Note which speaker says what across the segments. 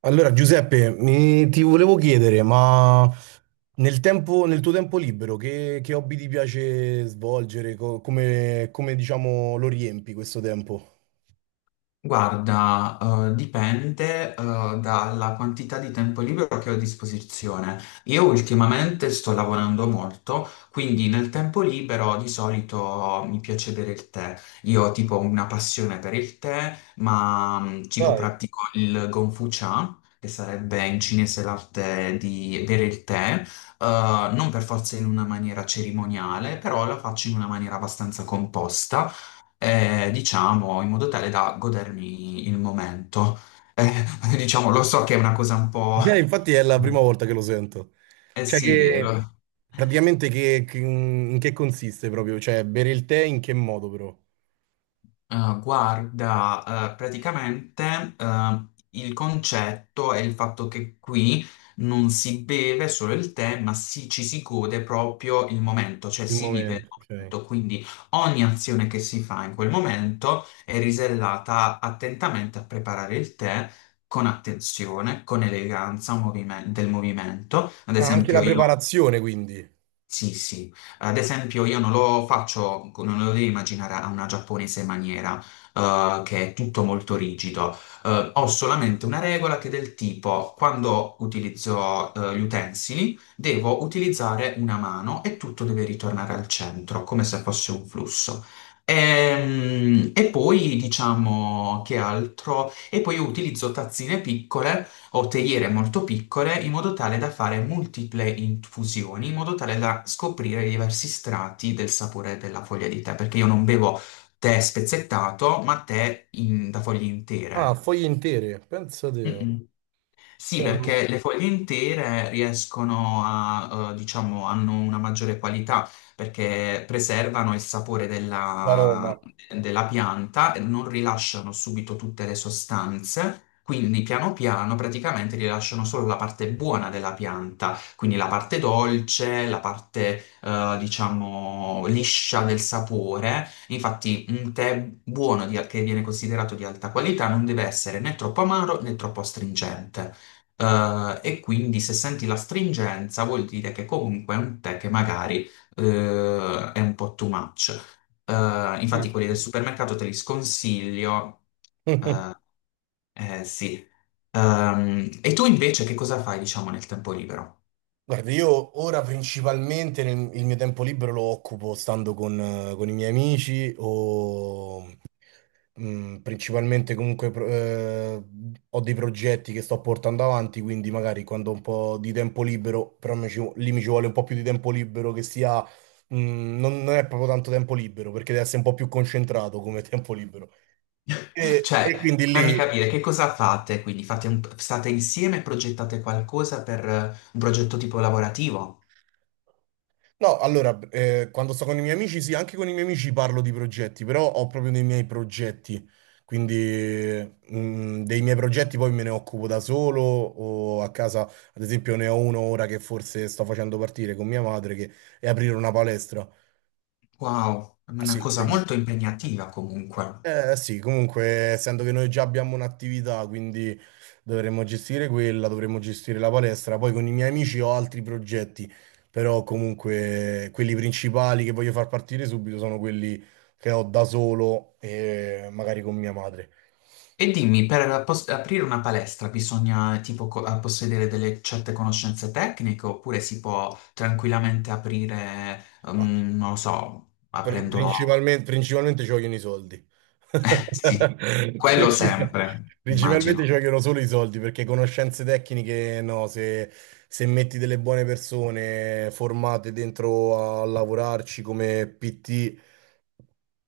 Speaker 1: Allora, Giuseppe, ti volevo chiedere, ma nel tuo tempo libero, che hobby ti piace svolgere? Come, diciamo, lo riempi questo tempo?
Speaker 2: Guarda, dipende, dalla quantità di tempo libero che ho a disposizione. Io ultimamente sto lavorando molto, quindi nel tempo libero di solito mi piace bere il tè. Io ho tipo una passione per il tè, ma tipo
Speaker 1: Dai.
Speaker 2: pratico il Gongfu Cha, che sarebbe in cinese l'arte di bere il tè, non per forza in una maniera cerimoniale, però la faccio in una maniera abbastanza composta diciamo, in modo tale da godermi il momento. Eh, diciamo, lo so che è una cosa un po'...
Speaker 1: Infatti è la prima volta che lo sento.
Speaker 2: Eh
Speaker 1: Cioè
Speaker 2: sì,
Speaker 1: che, praticamente che- In che consiste proprio? Cioè, bere il tè in che modo però?
Speaker 2: Guarda, praticamente il concetto è il fatto che qui non si beve solo il tè, ci si gode proprio il momento, cioè
Speaker 1: Il
Speaker 2: si vive il
Speaker 1: momento, ok.
Speaker 2: momento, quindi ogni azione che si fa in quel momento è risellata attentamente a preparare il tè con attenzione, con del movimento. Ad
Speaker 1: Ah, anche la
Speaker 2: esempio, io
Speaker 1: preparazione, quindi.
Speaker 2: sì, sì. Ad esempio, io non lo faccio, non lo devi immaginare a una giapponese maniera, che è tutto molto rigido. Ho solamente una regola che è del tipo, quando utilizzo, gli utensili, devo utilizzare una mano e tutto deve ritornare al centro, come se fosse un flusso. E poi diciamo che altro? E poi io utilizzo tazzine piccole o teiere molto piccole in modo tale da fare multiple infusioni, in modo tale da scoprire i diversi strati del sapore della foglia di tè, perché io non bevo tè spezzettato, ma da foglie
Speaker 1: Ah,
Speaker 2: intere.
Speaker 1: foglie intere, pensa te.
Speaker 2: Mm-mm. Sì,
Speaker 1: Cioè, la
Speaker 2: perché le foglie intere riescono a, diciamo, hanno una maggiore qualità perché preservano il sapore
Speaker 1: Roma.
Speaker 2: della pianta e non rilasciano subito tutte le sostanze. Quindi piano piano praticamente rilasciano solo la parte buona della pianta, quindi la parte dolce, la parte, diciamo, liscia del sapore. Infatti, un tè che viene considerato di alta qualità non deve essere né troppo amaro né troppo astringente. E quindi se senti la stringenza vuol dire che comunque è un tè che magari è un po' too much. Infatti quelli del
Speaker 1: Fighissimo.
Speaker 2: supermercato te li sconsiglio. Eh, sì. E tu invece che cosa fai, diciamo, nel tempo libero?
Speaker 1: Guarda, io ora principalmente il mio tempo libero lo occupo stando con i miei amici o principalmente comunque ho dei progetti che sto portando avanti, quindi magari quando ho un po' di tempo libero, però lì mi ci vuole un po' più di tempo libero che sia, non è proprio tanto tempo libero perché deve essere un po' più concentrato come tempo libero. E,
Speaker 2: Cioè,
Speaker 1: e quindi
Speaker 2: fammi
Speaker 1: lì.
Speaker 2: capire che cosa fate, quindi state insieme e progettate qualcosa per un progetto tipo lavorativo?
Speaker 1: No, allora, quando sto con i miei amici, sì, anche con i miei amici parlo di progetti, però ho proprio dei miei progetti, quindi dei miei progetti poi me ne occupo da solo o a casa, ad esempio, ne ho uno ora che forse sto facendo partire con mia madre, che è aprire una palestra.
Speaker 2: Wow, è una
Speaker 1: Sì,
Speaker 2: cosa
Speaker 1: quindi
Speaker 2: molto impegnativa comunque.
Speaker 1: eh sì, comunque, essendo che noi già abbiamo un'attività, quindi dovremmo gestire quella, dovremmo gestire la palestra. Poi con i miei amici ho altri progetti, però comunque quelli principali che voglio far partire subito sono quelli che ho da solo e magari con mia madre.
Speaker 2: E dimmi, aprire una palestra bisogna possedere delle certe conoscenze tecniche oppure si può tranquillamente aprire, mm, non lo so,
Speaker 1: Pri-
Speaker 2: aprendolo...
Speaker 1: Principalmente, principalmente ci vogliono i soldi.
Speaker 2: Sì, quello
Speaker 1: Princip-
Speaker 2: sempre,
Speaker 1: Principalmente ci
Speaker 2: immagino.
Speaker 1: vogliono solo i soldi perché conoscenze tecniche, no, se, se metti delle buone persone formate dentro a lavorarci come PT,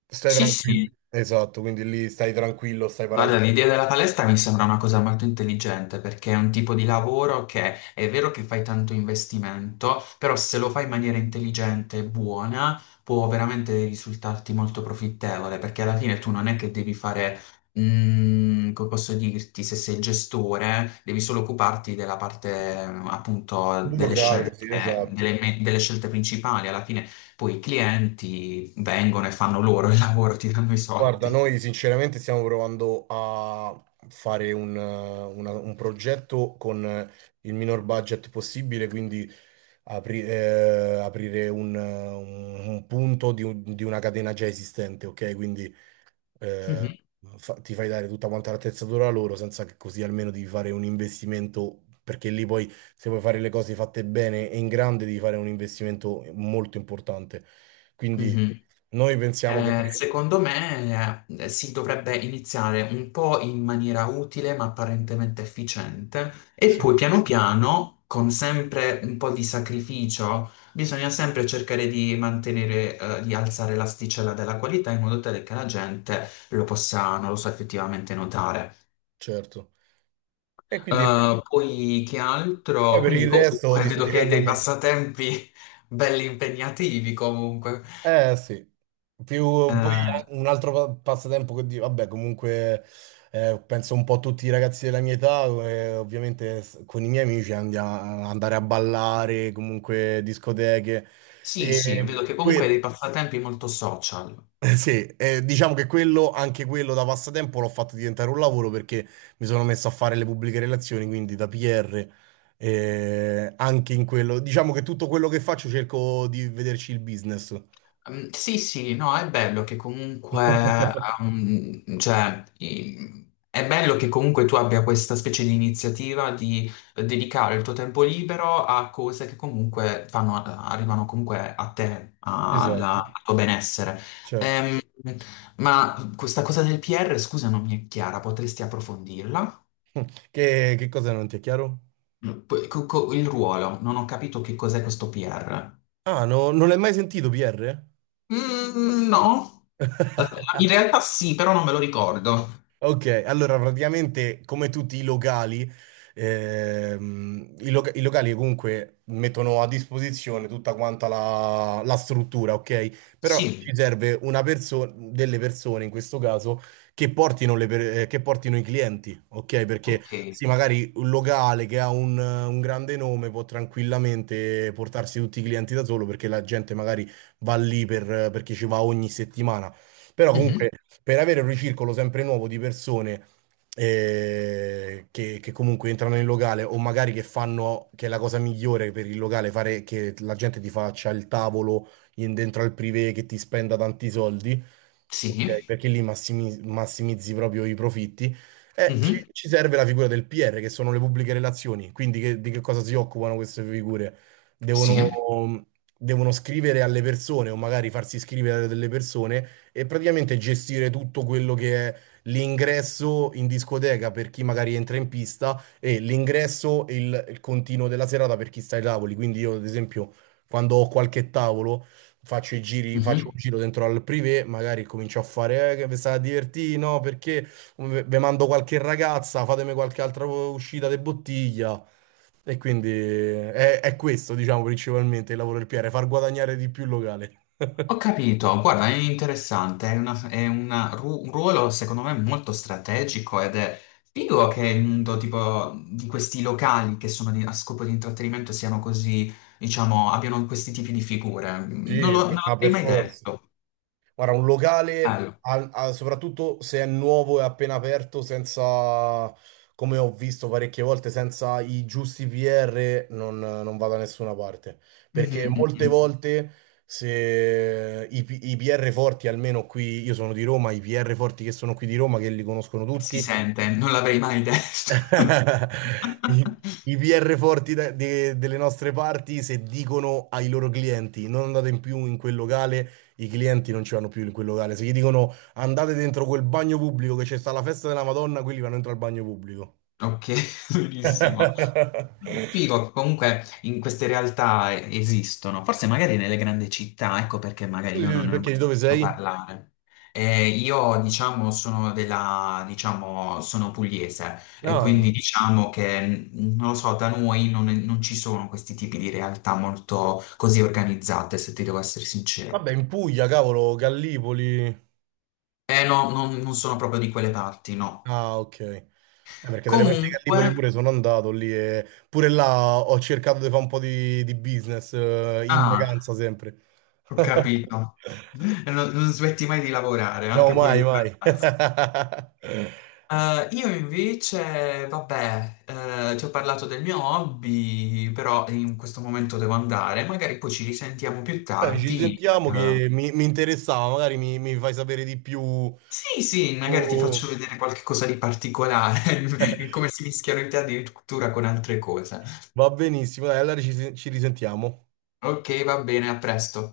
Speaker 1: stai
Speaker 2: Sì,
Speaker 1: tranquillo.
Speaker 2: sì.
Speaker 1: Esatto, quindi lì stai tranquillo, stai parato
Speaker 2: Guarda, l'idea della palestra mi sembra una cosa molto intelligente perché è un tipo di lavoro che è vero che fai tanto investimento, però se lo fai in maniera intelligente e buona può veramente risultarti molto profittevole perché alla fine tu non è che devi fare, mm, come posso dirti, se sei il gestore, devi solo occuparti della parte eh, appunto
Speaker 1: sul muro,
Speaker 2: delle
Speaker 1: grazie,
Speaker 2: scelte,
Speaker 1: sì, esatto.
Speaker 2: delle scelte principali. Alla fine poi i clienti vengono e fanno loro il lavoro, ti danno i
Speaker 1: Guarda,
Speaker 2: soldi.
Speaker 1: noi sinceramente stiamo provando a fare un progetto con il minor budget possibile, quindi aprire un punto di, di una catena già esistente, ok? Quindi
Speaker 2: Mhm,
Speaker 1: eh, ti fai dare tutta quanta l'attrezzatura loro senza che così almeno devi fare un investimento, perché lì poi se vuoi fare le cose fatte bene e in grande devi fare un investimento molto importante. Quindi
Speaker 2: mhm.
Speaker 1: noi pensiamo
Speaker 2: Secondo me, si dovrebbe iniziare un po' in maniera utile ma apparentemente efficiente e
Speaker 1: sì.
Speaker 2: poi piano piano, con sempre un po' di sacrificio, bisogna sempre cercare di mantenere, di alzare l'asticella della qualità in modo tale che la gente lo possa, non lo so, effettivamente notare.
Speaker 1: Certo. E quindi è questo.
Speaker 2: Poi che
Speaker 1: Poi
Speaker 2: altro?
Speaker 1: per
Speaker 2: Quindi
Speaker 1: il resto
Speaker 2: comunque
Speaker 1: ti sto
Speaker 2: vedo che hai
Speaker 1: dicendo a
Speaker 2: dei
Speaker 1: me.
Speaker 2: passatempi belli impegnativi comunque.
Speaker 1: Eh sì, più poi
Speaker 2: Eh,
Speaker 1: un altro passatempo vabbè, comunque penso un po' a tutti i ragazzi della mia età, ovviamente con i miei amici andiamo a andare a ballare, comunque discoteche.
Speaker 2: Sì, sì,
Speaker 1: E,
Speaker 2: vedo che comunque hai dei passatempi molto social.
Speaker 1: eh, sì, diciamo che quello, anche quello da passatempo l'ho fatto diventare un lavoro perché mi sono messo a fare le pubbliche relazioni, quindi da PR, anche in quello. Diciamo che tutto quello che faccio cerco di vederci il business.
Speaker 2: Mm, sì, sì, no, è bello che comunque, è bello che comunque tu abbia questa specie di iniziativa di dedicare il tuo tempo libero a cose che comunque fanno, arrivano comunque a te,
Speaker 1: Esatto.
Speaker 2: al tuo benessere.
Speaker 1: Certo.
Speaker 2: Ehm, ma questa cosa del PR, scusa, non mi è chiara, potresti approfondirla?
Speaker 1: Che cosa non ti è chiaro?
Speaker 2: Mm, poi, il ruolo, non ho capito che cos'è questo PR.
Speaker 1: Ah, non l'hai mai sentito PR?
Speaker 2: Mm, no, aspetta, in realtà sì, però non me lo ricordo.
Speaker 1: Ok, allora praticamente come tutti i locali, i locali comunque mettono a disposizione tutta quanta la struttura, ok? Però
Speaker 2: Sì,
Speaker 1: ci serve una persona, delle persone in questo caso, che portino, che portino i clienti, ok? Perché
Speaker 2: ok.
Speaker 1: sì, magari un locale che ha un grande nome può tranquillamente portarsi tutti i clienti da solo perché la gente magari va lì perché ci va ogni settimana. Però
Speaker 2: Mhm,
Speaker 1: comunque per avere un ricircolo sempre nuovo di persone che comunque entrano nel locale o magari che fanno, che è la cosa migliore per il locale, fare che la gente ti faccia il tavolo dentro al privé che ti spenda tanti soldi. Ok,
Speaker 2: sì,
Speaker 1: perché lì massimizzi proprio i profitti. E ci,
Speaker 2: mhm,
Speaker 1: ci serve la figura del PR, che sono le pubbliche relazioni. Quindi di che cosa si occupano queste figure?
Speaker 2: sì.
Speaker 1: Devono, devono scrivere alle persone o magari farsi scrivere a delle persone e praticamente gestire tutto quello che è l'ingresso in discoteca per chi magari entra in pista e l'ingresso e il continuo della serata per chi sta ai tavoli. Quindi io, ad esempio, quando ho qualche tavolo faccio i giri, faccio
Speaker 2: Mhm.
Speaker 1: un giro dentro al privé, magari comincio a fare, che vi state divertendo, no, perché vi mando qualche ragazza, fatemi qualche altra uscita di bottiglia. E quindi è questo, diciamo, principalmente il lavoro del PR, far guadagnare di più il locale.
Speaker 2: Ho capito, guarda, è interessante, è, è un ruolo secondo me molto strategico ed è figo che il mondo tipo di questi locali che sono a scopo di intrattenimento siano così, diciamo, abbiano questi tipi di figure.
Speaker 1: Sì,
Speaker 2: Non
Speaker 1: ma
Speaker 2: l'avrei
Speaker 1: per
Speaker 2: mai
Speaker 1: forza.
Speaker 2: detto.
Speaker 1: Guarda, un locale,
Speaker 2: Bello.
Speaker 1: soprattutto se è nuovo e appena aperto, senza, come ho visto parecchie volte, senza i giusti PR, non va da nessuna parte. Perché
Speaker 2: Mhm,
Speaker 1: molte
Speaker 2: mhm.
Speaker 1: volte, se i PR forti, almeno qui, io sono di Roma, i PR forti che sono qui di Roma, che li conoscono
Speaker 2: Si
Speaker 1: tutti,
Speaker 2: sente, non l'avrei mai detto.
Speaker 1: I, i PR forti delle nostre parti, se dicono ai loro clienti non andate in più in quel locale, i clienti non ci vanno più in quel locale. Se gli dicono andate dentro quel bagno pubblico che c'è sta la festa della Madonna, quelli vanno dentro al bagno pubblico.
Speaker 2: Ok, benissimo. Figo, che comunque in queste realtà esistono, forse magari nelle grandi città, ecco perché magari
Speaker 1: Tu
Speaker 2: io non ne ho
Speaker 1: perché
Speaker 2: mai
Speaker 1: di dove
Speaker 2: sentito
Speaker 1: sei?
Speaker 2: parlare. Io, diciamo, sono diciamo, sono pugliese e quindi
Speaker 1: No.
Speaker 2: diciamo che, mm, non lo so, da noi non ci sono questi tipi di realtà molto così organizzate, se ti devo essere sincero.
Speaker 1: Vabbè, in Puglia, cavolo, Gallipoli.
Speaker 2: Eh no, non sono proprio di quelle parti, no.
Speaker 1: Ah, ok. Perché delle parti che a
Speaker 2: Comunque,
Speaker 1: Lipoli pure sono andato lì e pure là ho cercato di fare un po' di business in
Speaker 2: ah,
Speaker 1: vacanza sempre.
Speaker 2: ho capito. Non smetti mai di lavorare,
Speaker 1: No,
Speaker 2: anche pure
Speaker 1: mai,
Speaker 2: in
Speaker 1: mai.
Speaker 2: vacanza.
Speaker 1: Bene,
Speaker 2: Io invece, vabbè, ti ho parlato del mio hobby, però in questo momento devo andare. Magari poi ci risentiamo più
Speaker 1: ci
Speaker 2: tardi.
Speaker 1: sentiamo che mi interessava, magari mi fai sapere di più.
Speaker 2: Sì, sì, magari ti
Speaker 1: Tu-
Speaker 2: faccio vedere qualche cosa di particolare, come si mischiano in te addirittura con altre cose.
Speaker 1: va benissimo, dai, allora ci risentiamo.
Speaker 2: Ok, va bene, a presto.